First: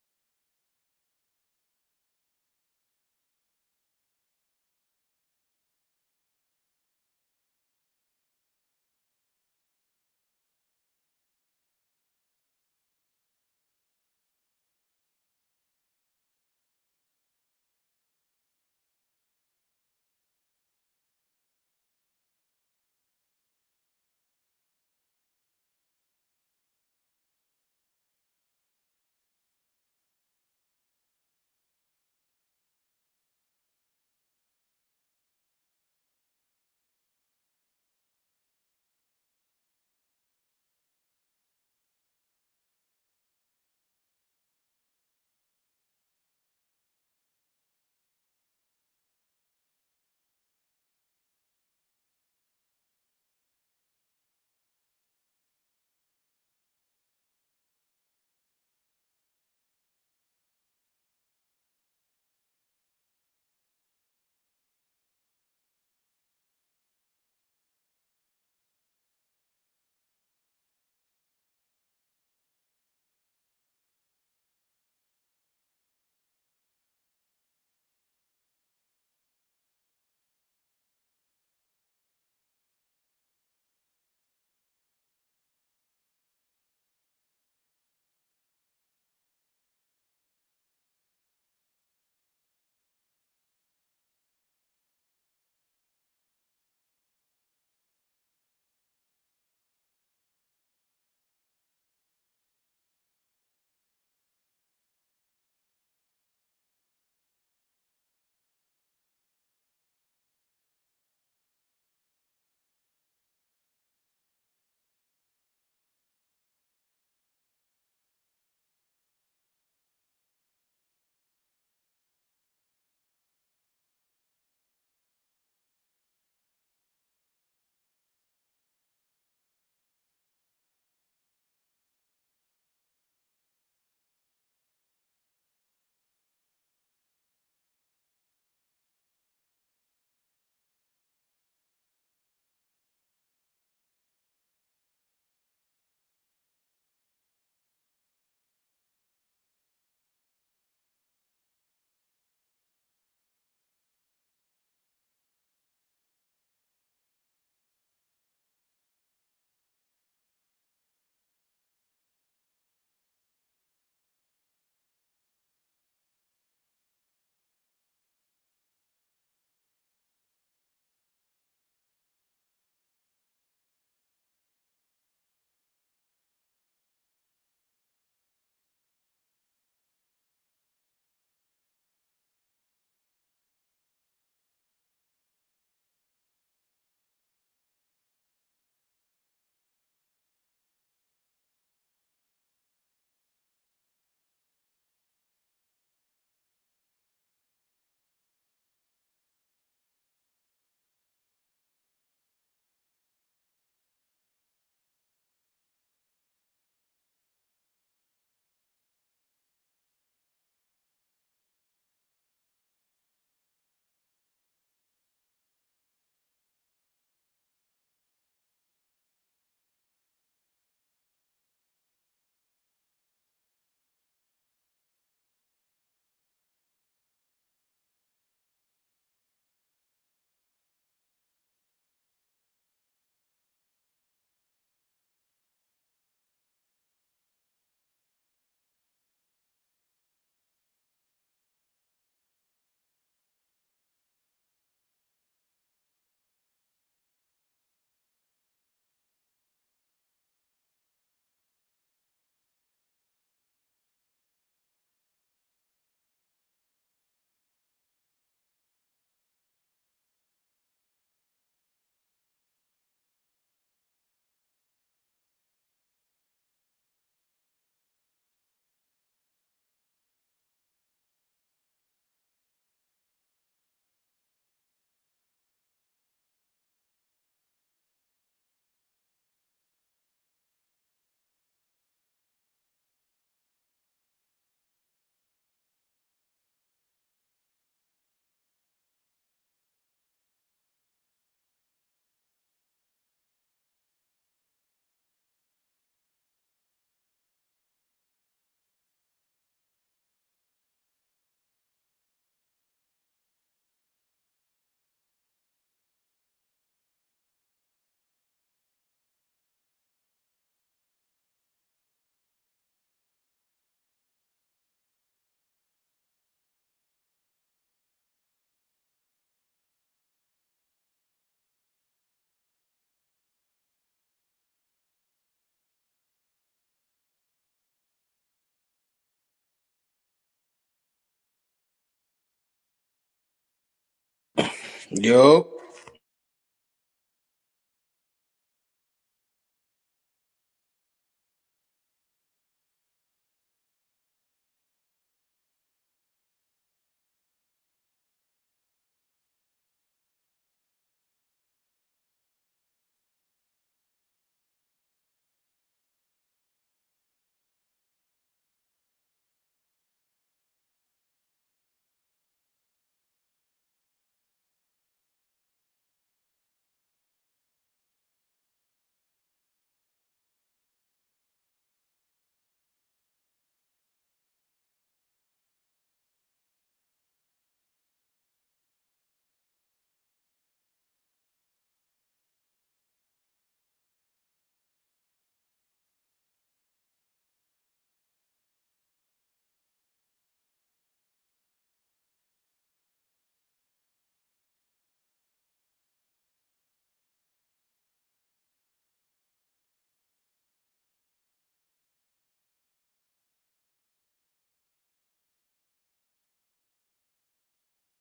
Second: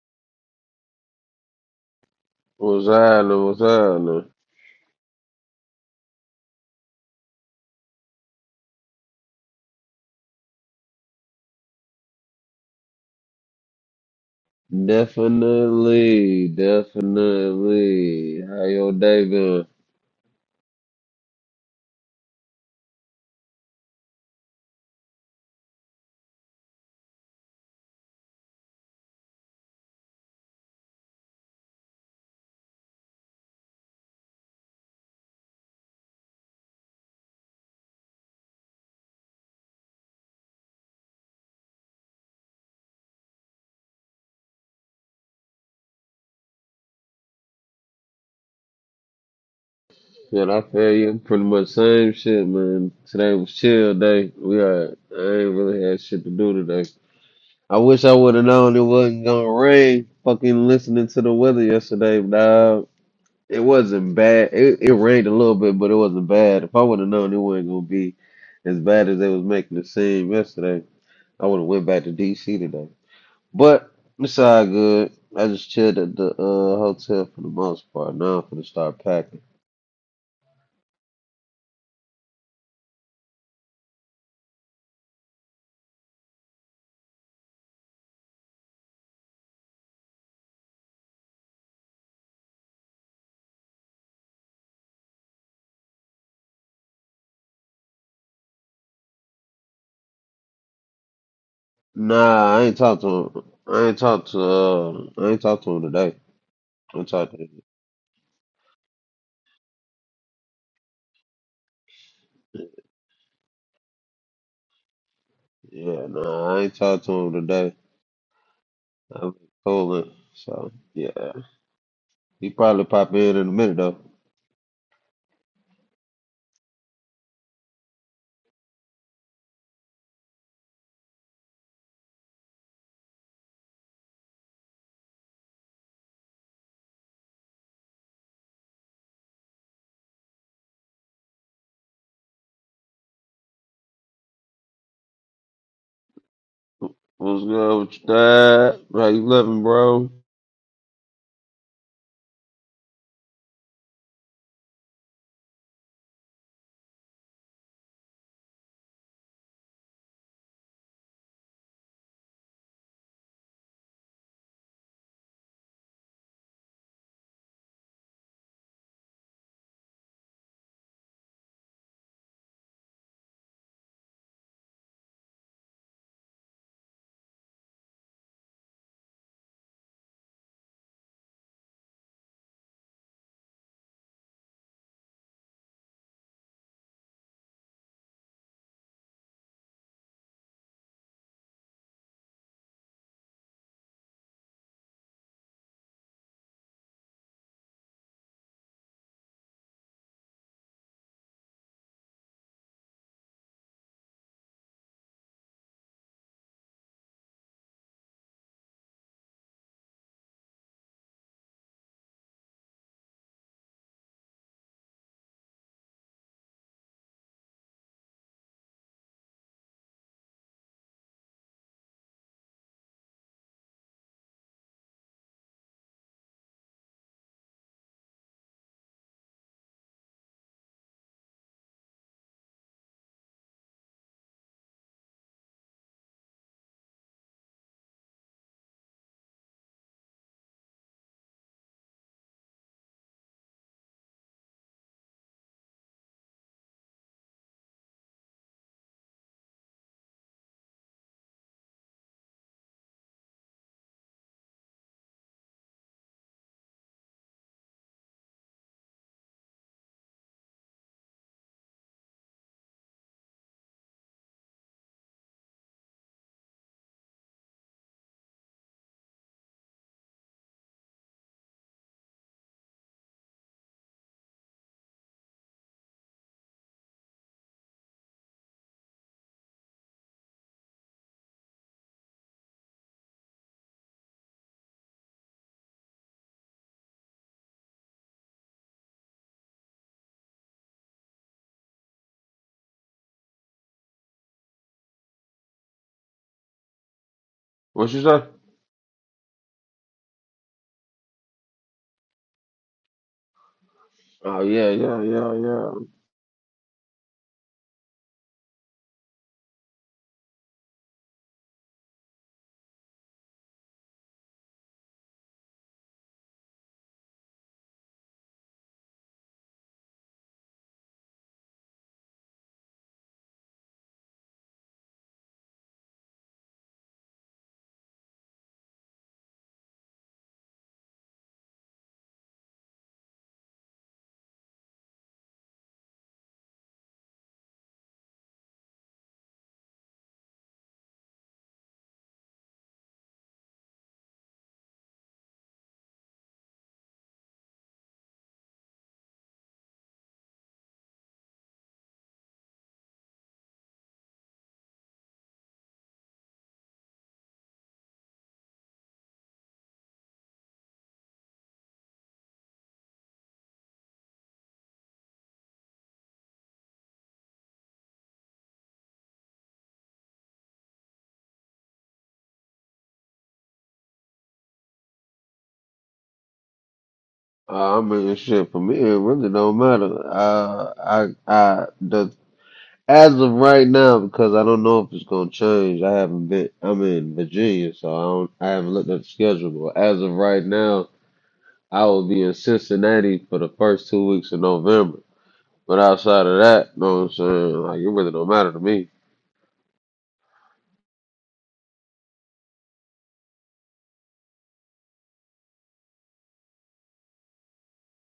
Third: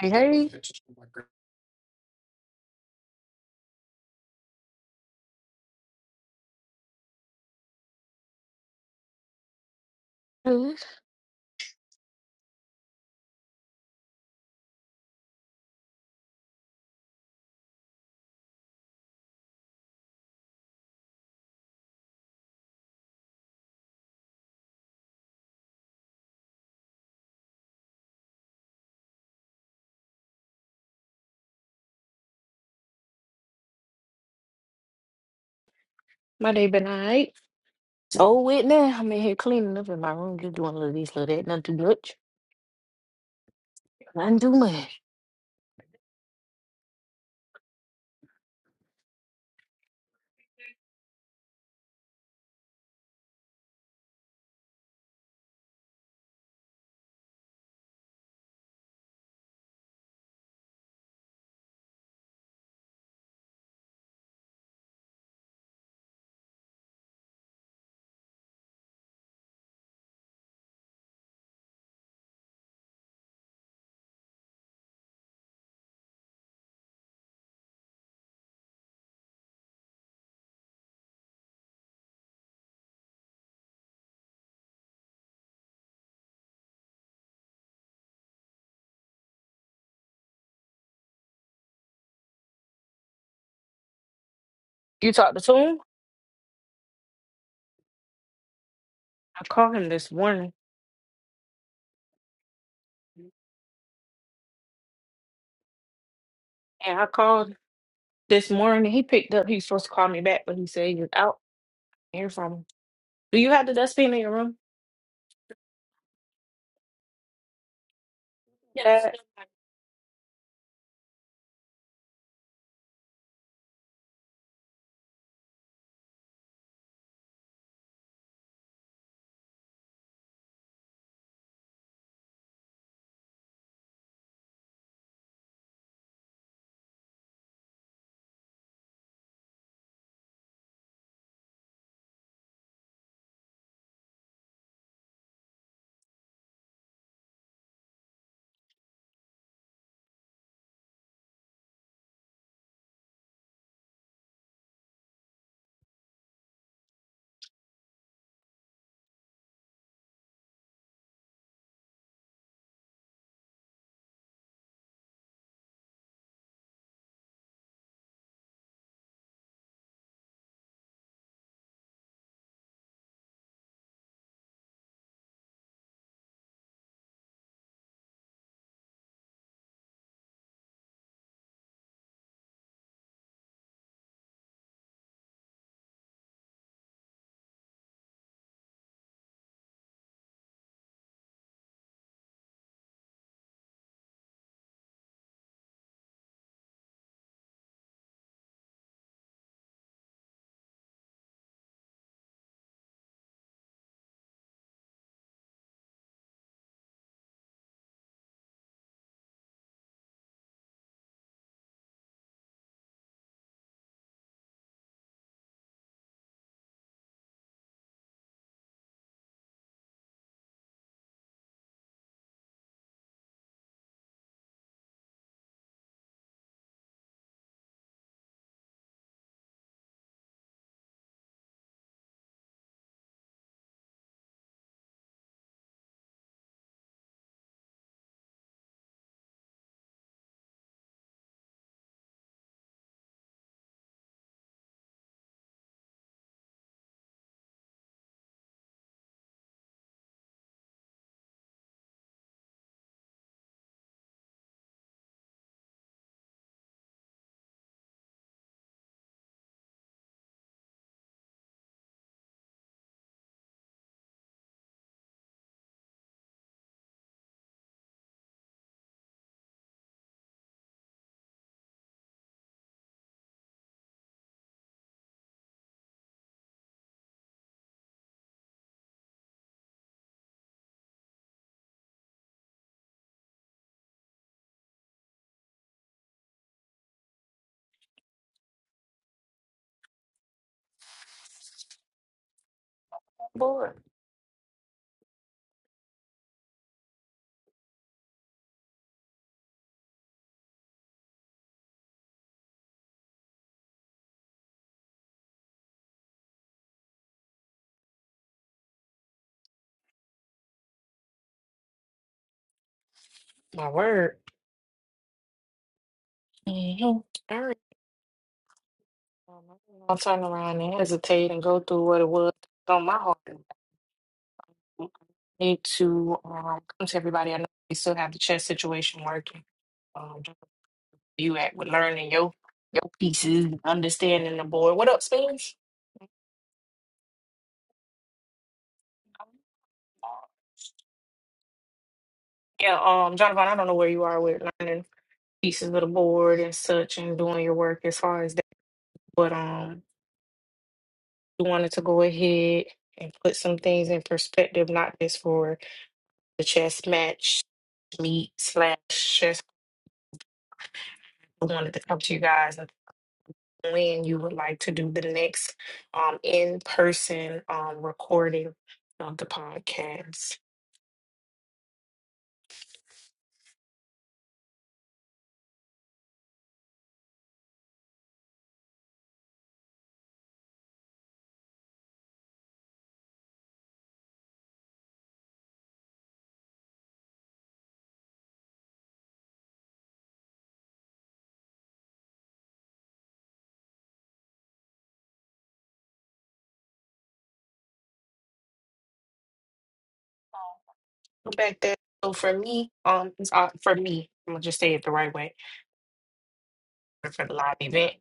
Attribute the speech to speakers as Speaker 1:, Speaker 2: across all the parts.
Speaker 1: Hey, hey.
Speaker 2: What's happening? What's happening?
Speaker 1: Hello.
Speaker 2: Definitely, definitely. How your day been?
Speaker 1: My day been alright. So with now, I'm in here cleaning up in my room, just doing a little this, little that, nothing too much. Nothing too much.
Speaker 2: Man, I feel you. Pretty much same shit, man. Today was chill day. We had, I ain't really had shit to do today. I wish I would have known it wasn't gonna rain. Fucking listening to the weather yesterday, dog. It wasn't bad. It, it rained a little bit, but it wasn't bad. If I would have known it wasn't gonna be as bad as they was making it seem yesterday, I would have went back to DC today. But it's all good. I just chilled at the uh, hotel for the most part. Now I'm finna start packing.
Speaker 1: You talked to him? I called him this morning.
Speaker 2: Nah, I ain't talked to him. I ain't talked to uh, I ain't talked to him today.
Speaker 1: And
Speaker 2: I
Speaker 1: I
Speaker 2: talked to
Speaker 1: called
Speaker 2: him.
Speaker 1: this morning. He picked up. He was supposed to call me back, but he said he was out. Hear from him. Do you have the dustpan in your room?
Speaker 2: Yeah, nah, I ain't talked to him today.
Speaker 1: Yeah.
Speaker 2: I'm calling. So yeah, he probably pop in in a minute though. What's good with you, Dad? How you living, bro?
Speaker 1: Board.
Speaker 2: What you say? Oh yeah, yeah, yeah, yeah.
Speaker 1: My word. hmm All right. Um, I'll turn around and hesitate and go through what it was on my heart. Need to um, come to everybody. I know we still have the chess situation working. Um, you at with learning your your pieces, understanding the board. What up,
Speaker 3: Yo,
Speaker 1: Spence? Yeah, um, Jonathan, I don't know where you are with learning pieces of the board and such and doing your work as far as that. But um, we wanted to go ahead and put some things in perspective, not just for the chess match meet slash chess. I wanted to come to you guys when you would like to do the next um, in-person um, recording of the podcast.
Speaker 2: Uh, I mean, shit for me, it really don't matter. Uh, I, I, the As of right now, because I don't know if it's gonna change. I haven't been. I'm in Virginia, so I don't. I haven't looked at the schedule. But as of right now, I will be in Cincinnati for the first two weeks of November. But outside of that, know what I'm saying? Like it really don't matter to me.
Speaker 1: Go Back then, so for me, um, it's, uh, for me, I'm gonna just say it the right way. For the live event,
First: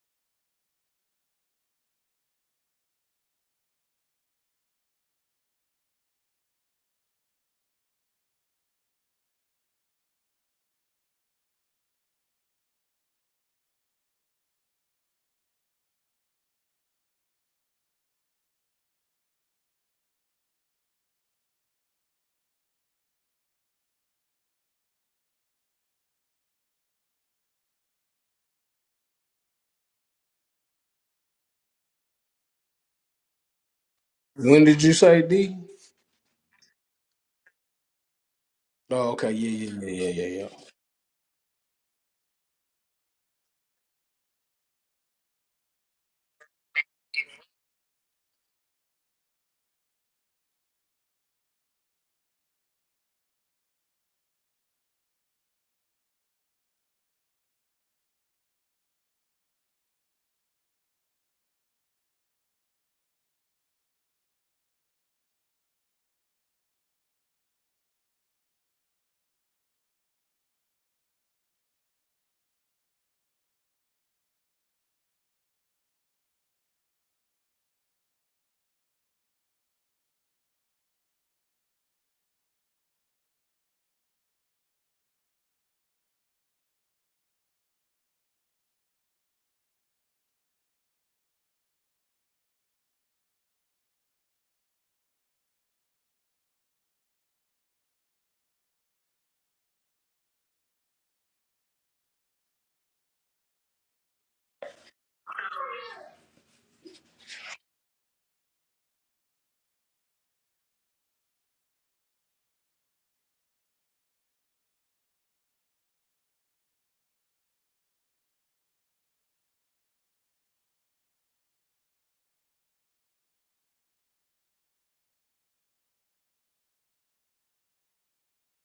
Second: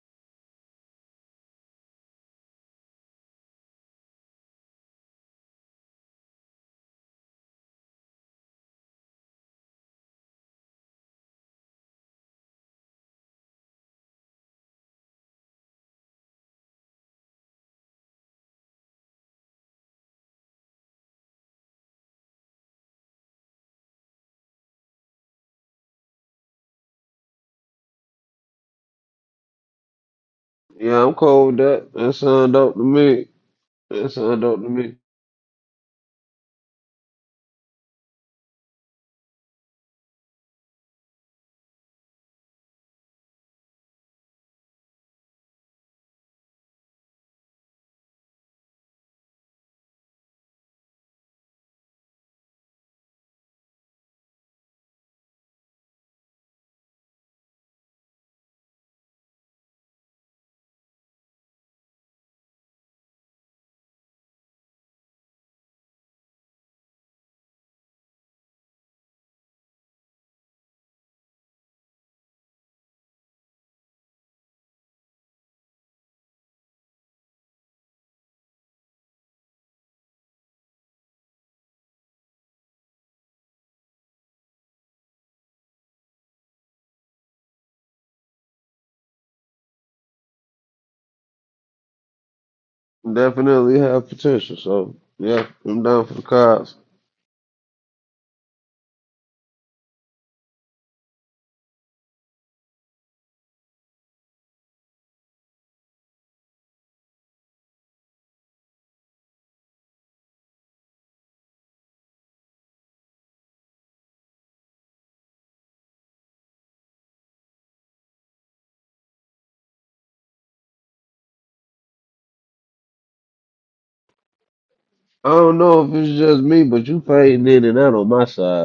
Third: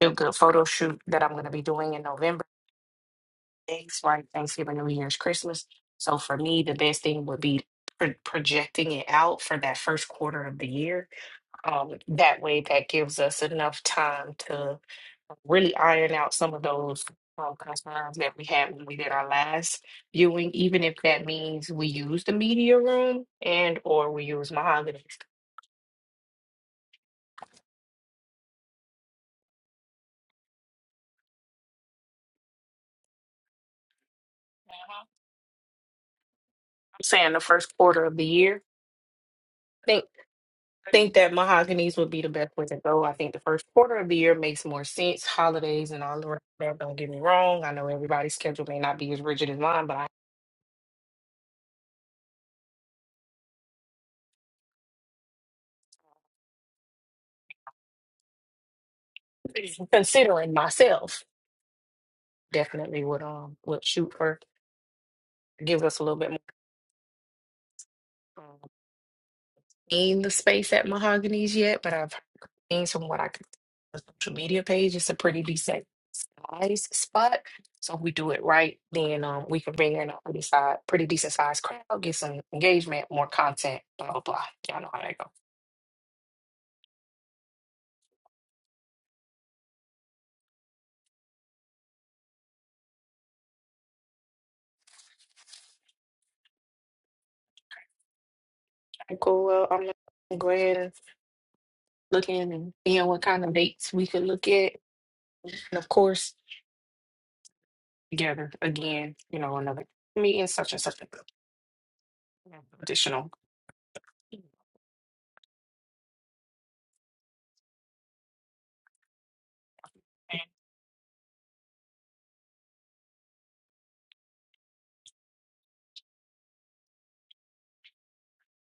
Speaker 1: feel good photo shoot that I'm gonna be doing in November. Thanks, right? Thanksgiving, New Year's, Christmas. So for me, the best thing would be pro- projecting it out for that first quarter of the year Um, that way, that gives us enough time to really iron out some of those um, concerns that we had when we did our last viewing, even if that means we use the media room and or we use mahogany.
Speaker 2: Yeah, I'm cool with that. That sound dope to me. That sound dope
Speaker 3: when
Speaker 2: to
Speaker 3: did you
Speaker 2: me.
Speaker 1: I'm
Speaker 3: say D?
Speaker 1: saying the first quarter of the year.
Speaker 3: Oh, okay, yeah, yeah,
Speaker 1: I
Speaker 3: yeah,
Speaker 1: Think
Speaker 3: yeah, yeah, yeah.
Speaker 1: I think that mahoganies would be the best way to go. I think the first quarter of the year makes more sense. Holidays and all around that. Don't get me wrong. I know everybody's schedule may not be as rigid as mine, but I'm considering myself definitely would um would shoot for give us a little bit more. um, In the space at Mahogany's yet, but I've seen from what I could on the social media page. It's a pretty decent size spot. So if we do it right, then um we can bring in a pretty size, pretty decent sized crowd, get some engagement, more content, blah blah blah. Y'all know how that go.
Speaker 2: Definitely have potential. So yeah, I'm down for the cause.
Speaker 1: Okay, Cool. Well, I'm gonna go ahead and looking and seeing what kind of dates we could look at, and of course together again. You know another meeting such and such additional.
Speaker 2: I don't know if it's just me, but you fading in and out on my side.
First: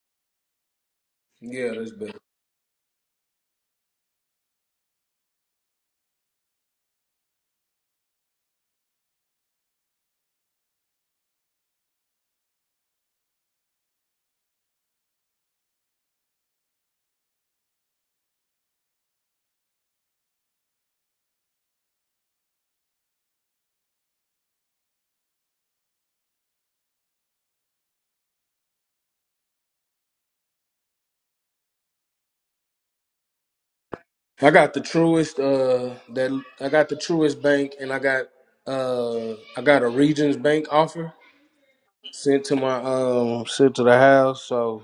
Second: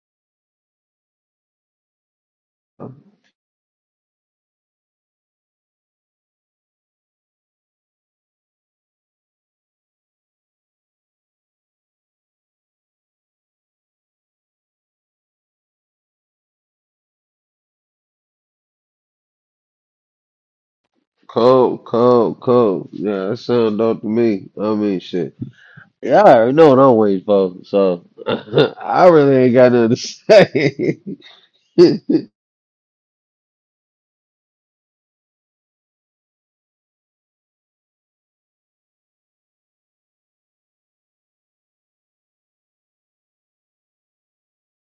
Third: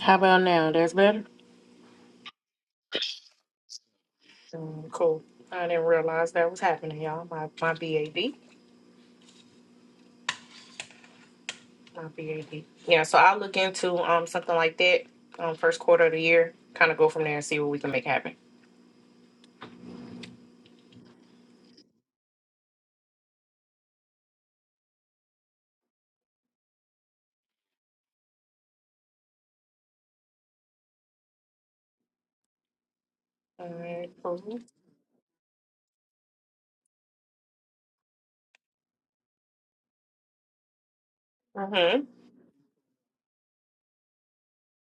Speaker 1: How about now? That's better?
Speaker 3: Yeah, that's better.
Speaker 1: Mm, cool. I didn't realize that was happening, y'all. My my BAD, my BAD. Yeah, so I'll look into um something like that um first quarter of the year. Kind of go from there and see what we can make happen.
Speaker 2: Cold, cold, cold. Yeah, that sound dope to me. I mean, shit. Yeah, I already know what I'm waiting for, so I really ain't got nothing to say.
Speaker 1: All right,
Speaker 3: I
Speaker 1: cool.
Speaker 3: got the truest uh that I got the truest bank and I got uh I got a Regions Bank offer
Speaker 1: Mm-hmm.
Speaker 3: sent to my um sent to the house, so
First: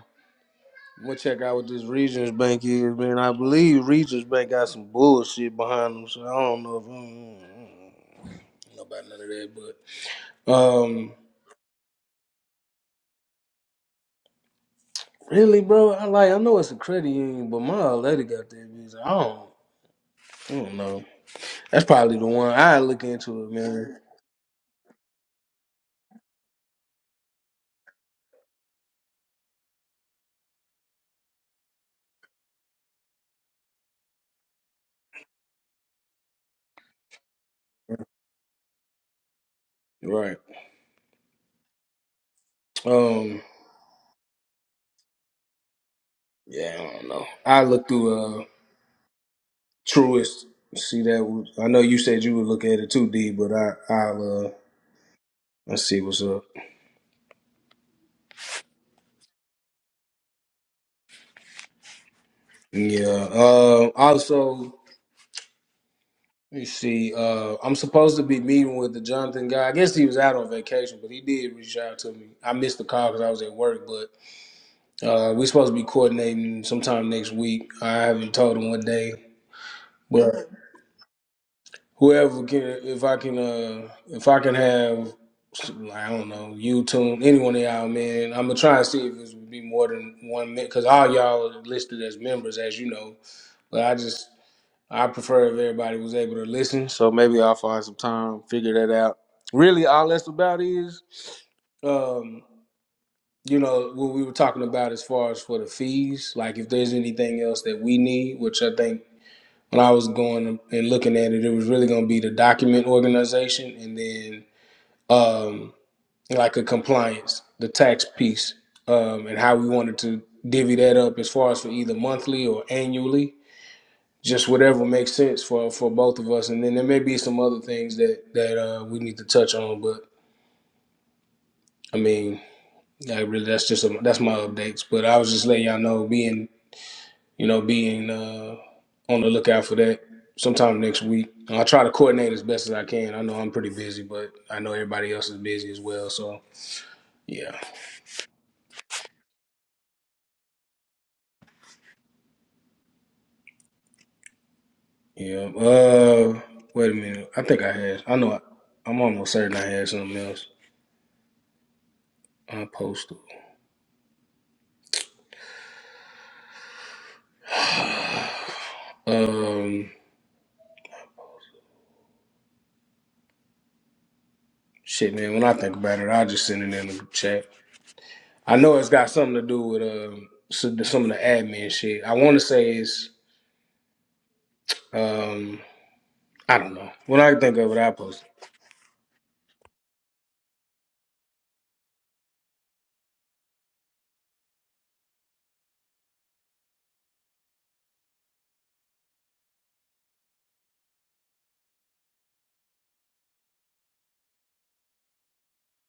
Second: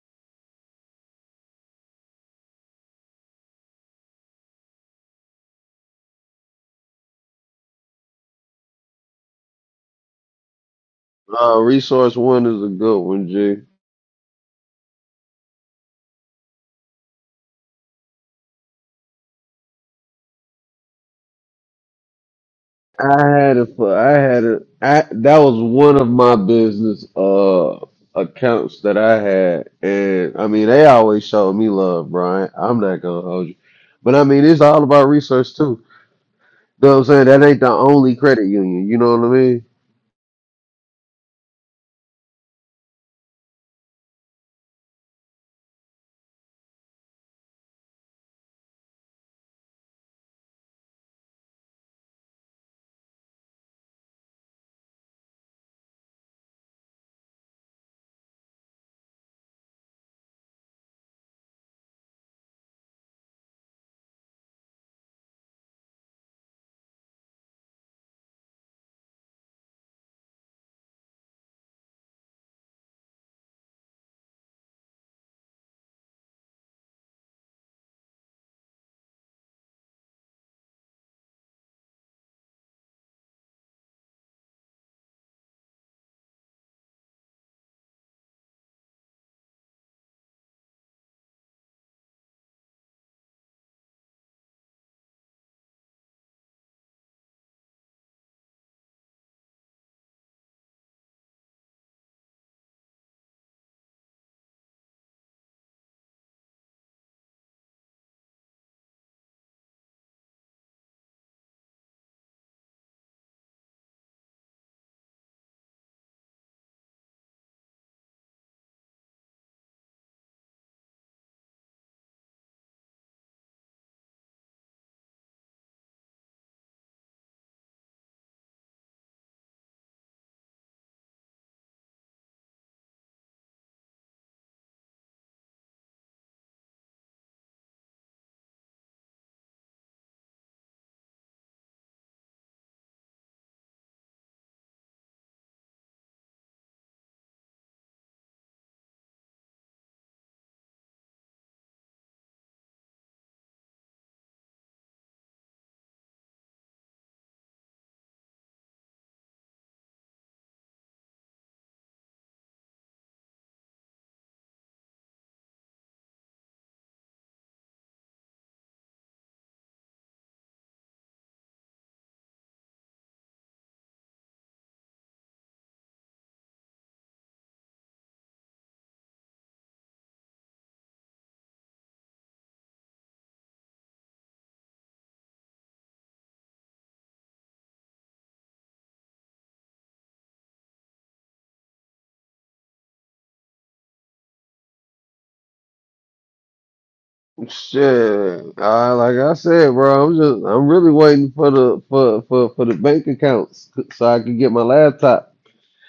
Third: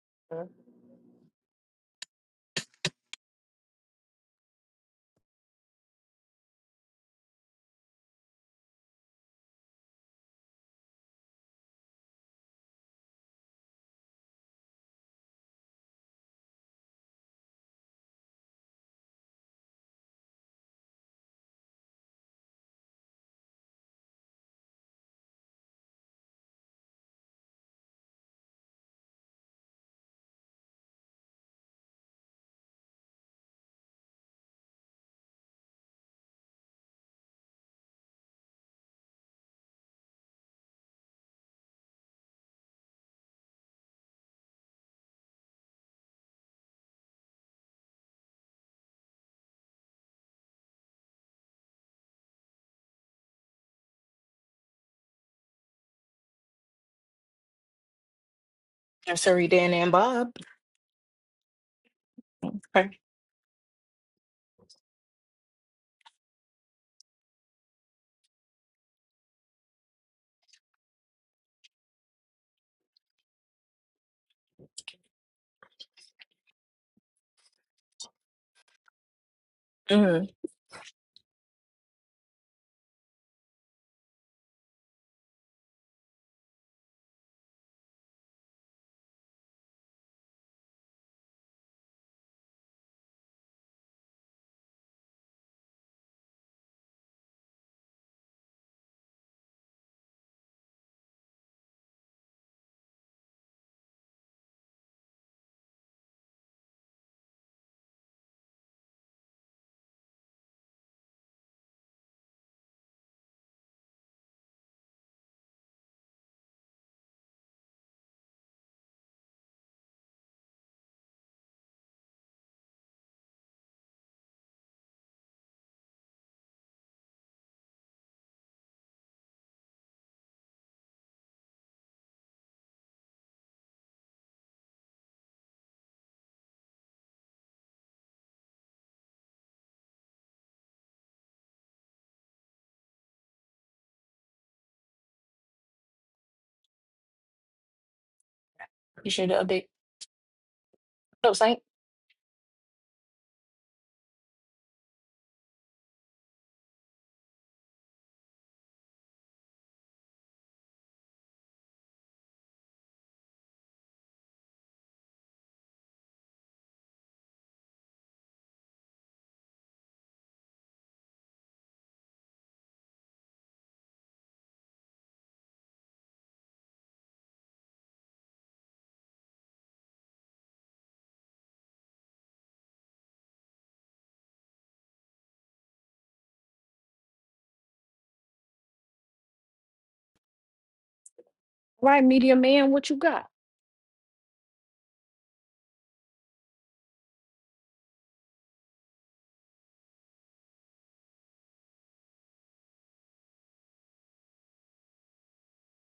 Speaker 3: I'm gonna check out what this Regions Bank is, man. I believe Regions Bank got some bullshit behind them, so I don't know if I don't know about none of that, but um
Speaker 2: uh, resource one is a good one, G.
Speaker 3: Really, bro? I like. I know it's a credit union, but my old lady got that bitch. I don't. I don't know. That's probably the one I look
Speaker 2: I
Speaker 3: into it,
Speaker 2: had a, fu-
Speaker 3: man.
Speaker 2: I had a, I that was one of my business uh accounts that I had, and I mean they always showed me love, Brian. I'm not gonna hold you, but I mean it's all about research too. You know what I'm saying? That ain't the only credit union. You know what I mean?
Speaker 3: Right. Um. Yeah, I don't know. I look through uh Truist. See that? I know you said you would look at it too, D. But I, I'll uh, let's see what's up.
Speaker 1: I'm sorry, Dan and Bob. Okay.
Speaker 3: Yeah. Uh. Also, you see, uh, I'm supposed to be meeting with the Jonathan guy. I guess he was out on vacation, but he did reach out to me. I missed the call because I was at work, but uh, we're supposed to be coordinating sometime next week. I haven't told him what day,
Speaker 1: hmm
Speaker 3: but. whoever can if I can uh if I can have I don't know YouTube any one of y'all man I'm gonna try and see if it would be more than one minute because all y'all are listed as members as you know but I just I prefer if everybody was able to listen so maybe I'll find some time figure that out really all that's about is um you know what we were talking about as far as for the fees like if there's anything else that we need which I think when I was going and looking at it, it was really going to be the document organization and then um, like a compliance, the tax piece, um, and how we wanted to divvy that up as far as for either monthly or annually, just whatever makes sense for, for both of us. And then there may be some other things that that uh, we need to touch on, but I mean, I really that's just a, that's my updates. But I was just letting y'all know, being you know, being uh, on the lookout for that sometime next week. I'll try to coordinate as best as I can. I know I'm pretty busy, but I know everybody else is busy as well. So yeah,
Speaker 1: You should update. So, Saint,
Speaker 3: yeah. Uh, wait a minute. I think I had. I know. I, I'm almost certain I had something else. I posted. Um, shit, man. When I think about it, I'll just send it in the chat. I know it's got something to do with um some some of the admin shit. I want to say it's um I don't know. When I think of it, I post. it.
Speaker 2: Shit, uh, like I said, bro, I'm just I'm really waiting for the for for for the bank accounts so I can get my laptop.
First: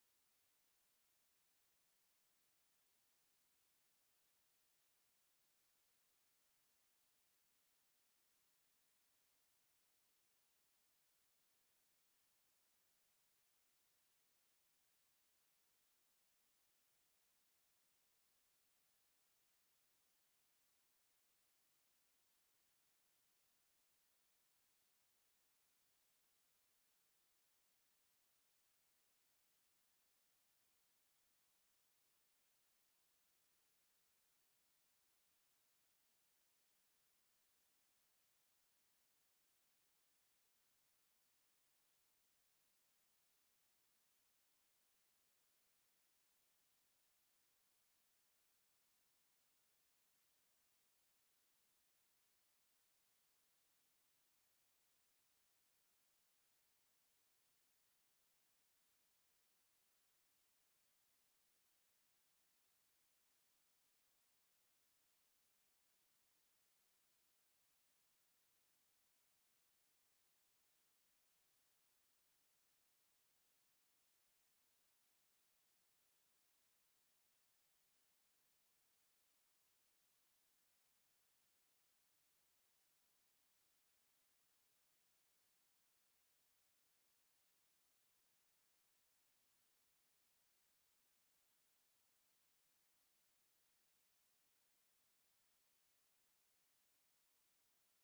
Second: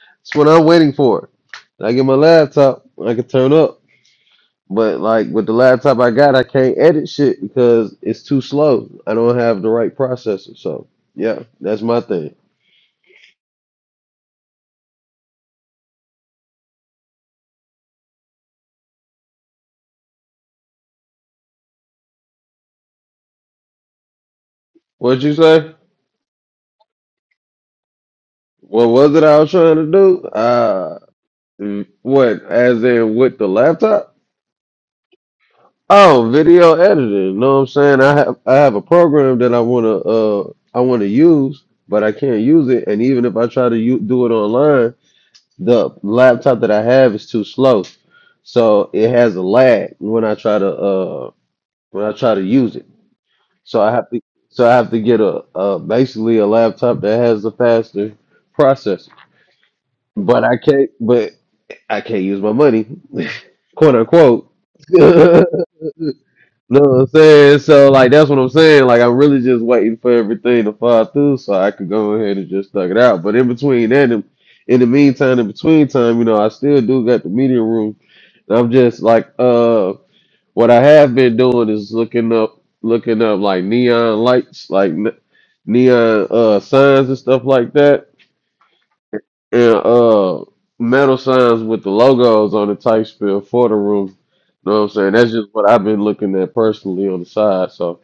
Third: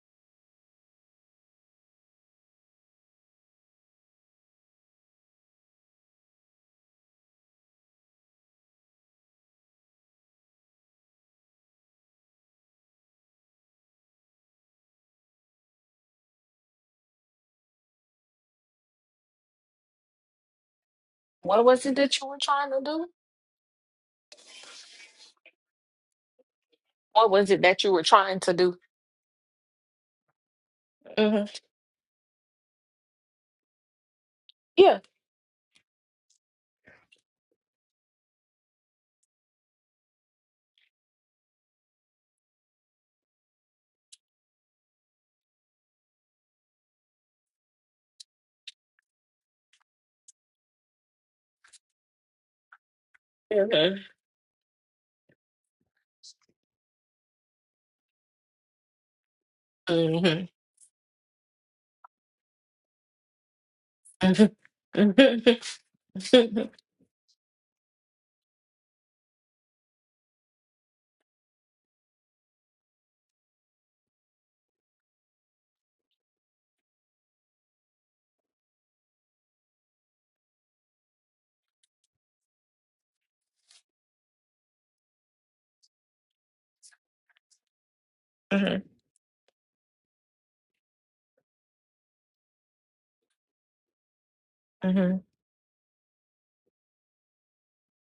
Speaker 2: That's what I'm waiting for. When I get my laptop, I can turn up. But like with the laptop I got, I can't edit shit because it's too slow. I don't have the right processor. So yeah, that's my thing.
Speaker 1: what was it that you were trying to do?
Speaker 2: What'd you say?
Speaker 1: What was it that you were trying to do?
Speaker 2: What was it I was trying to do? Uh,
Speaker 1: hmm
Speaker 2: what as in with the laptop?
Speaker 1: Yeah.
Speaker 2: Oh, video editing. You know what I'm saying? I have I have a program that I wanna uh I wanna use, but I can't use it. And even if I try to u- do it online, the laptop that I have is too slow, so it has a lag when I try to uh when I try to use it. So I
Speaker 1: hmm
Speaker 2: have to so I have to get a, a basically a laptop that has a faster processor. But
Speaker 1: hmm
Speaker 2: I can't. But I can't use my money, quote unquote.
Speaker 1: hmm
Speaker 2: know what I'm saying? So like that's what I'm saying. Like I'm really just waiting for everything to fall through so I could go ahead and just thug it out. But in between that and in the meantime, in between time, you know, I still do got the media room. And I'm just like uh what I have been doing is looking up looking up like neon lights, like ne- neon uh signs and stuff like that.
Speaker 1: hmm
Speaker 2: And uh metal signs with the logos on the type spill for the room. You know what I'm saying?
Speaker 1: hmm
Speaker 2: That's just what I've been looking at personally on the side. So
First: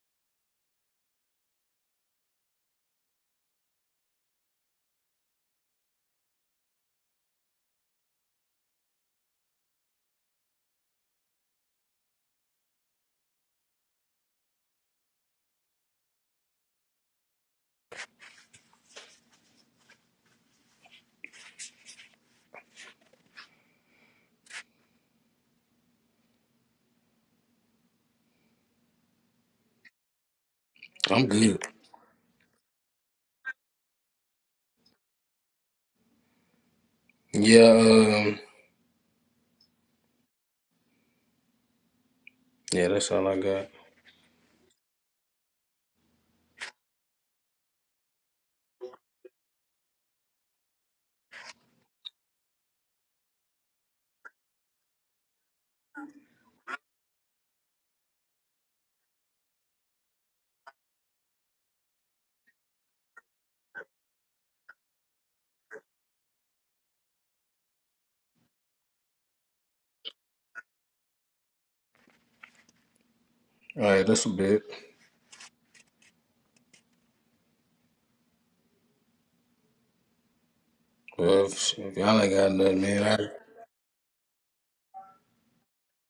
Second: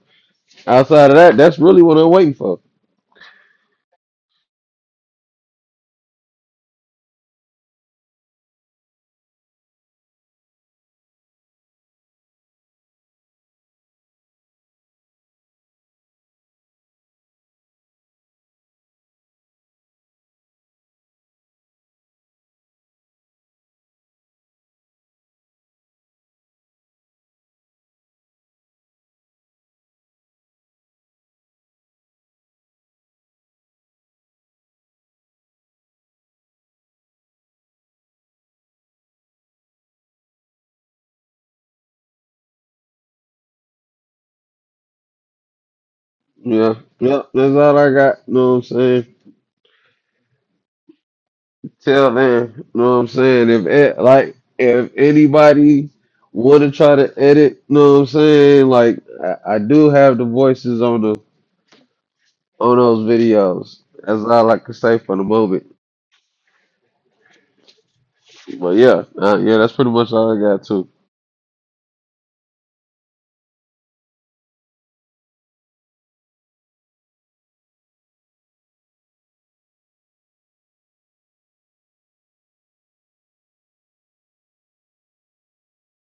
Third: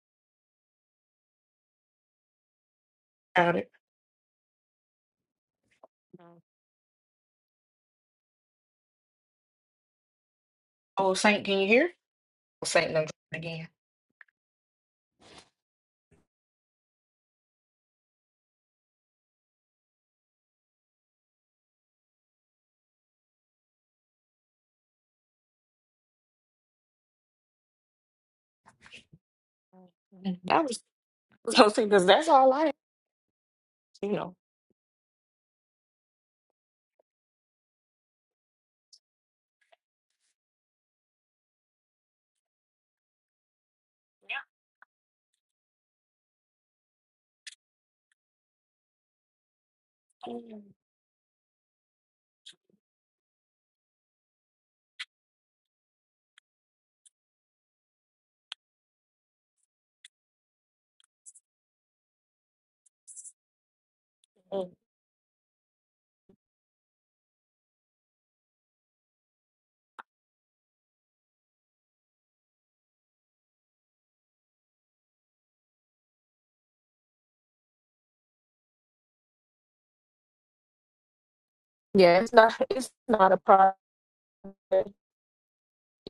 Speaker 2: Outside of that, that's really what I'm waiting for.
Speaker 1: Oh, Saint, can you hear? Oh, Saint done dropped again. Mhm. That was
Speaker 3: I'm good.
Speaker 1: so see because that's all I you know.
Speaker 3: Yeah, um, yeah, that's all I got.
Speaker 2: Yeah. Yep. That's all I got. You Know what I'm saying?
Speaker 1: Yeah.
Speaker 2: Till then, you know what I'm saying? If it, like if anybody wanna try to edit, you know what I'm saying? Like I, I do have the voices on the on those videos. That's all I
Speaker 1: Mm.
Speaker 2: can say for the moment. But yeah, uh, yeah, that's pretty much all I got too.
Speaker 3: All right, that's a bit. Well, if, if
Speaker 1: Yeah,
Speaker 3: y'all
Speaker 1: it's
Speaker 3: ain't got
Speaker 1: not
Speaker 3: nothing,
Speaker 1: it's
Speaker 3: man,
Speaker 1: not a project.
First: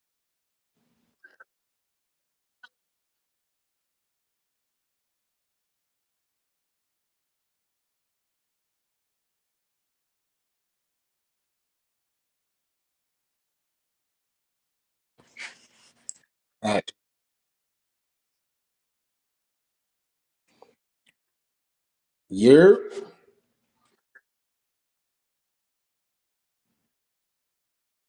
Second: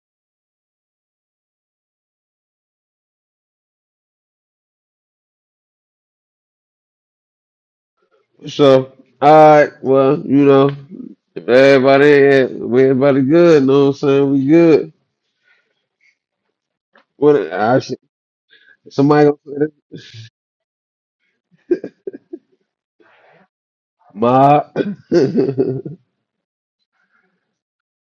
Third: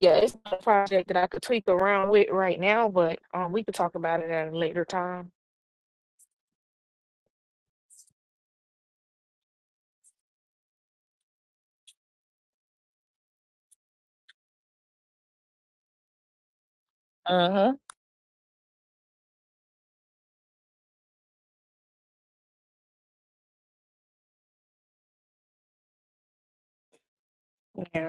Speaker 1: Yeah, it's not a project that I could tweak around with right now, but um we could talk about it at a later time.
Speaker 2: So, all right, well, you know, if everybody, if everybody good, you know what I'm saying? We good.
Speaker 3: I, I,
Speaker 2: What
Speaker 1: Uh huh.
Speaker 2: I should, somebody gonna say
Speaker 3: yeah.
Speaker 2: Ma.
Speaker 1: Yeah.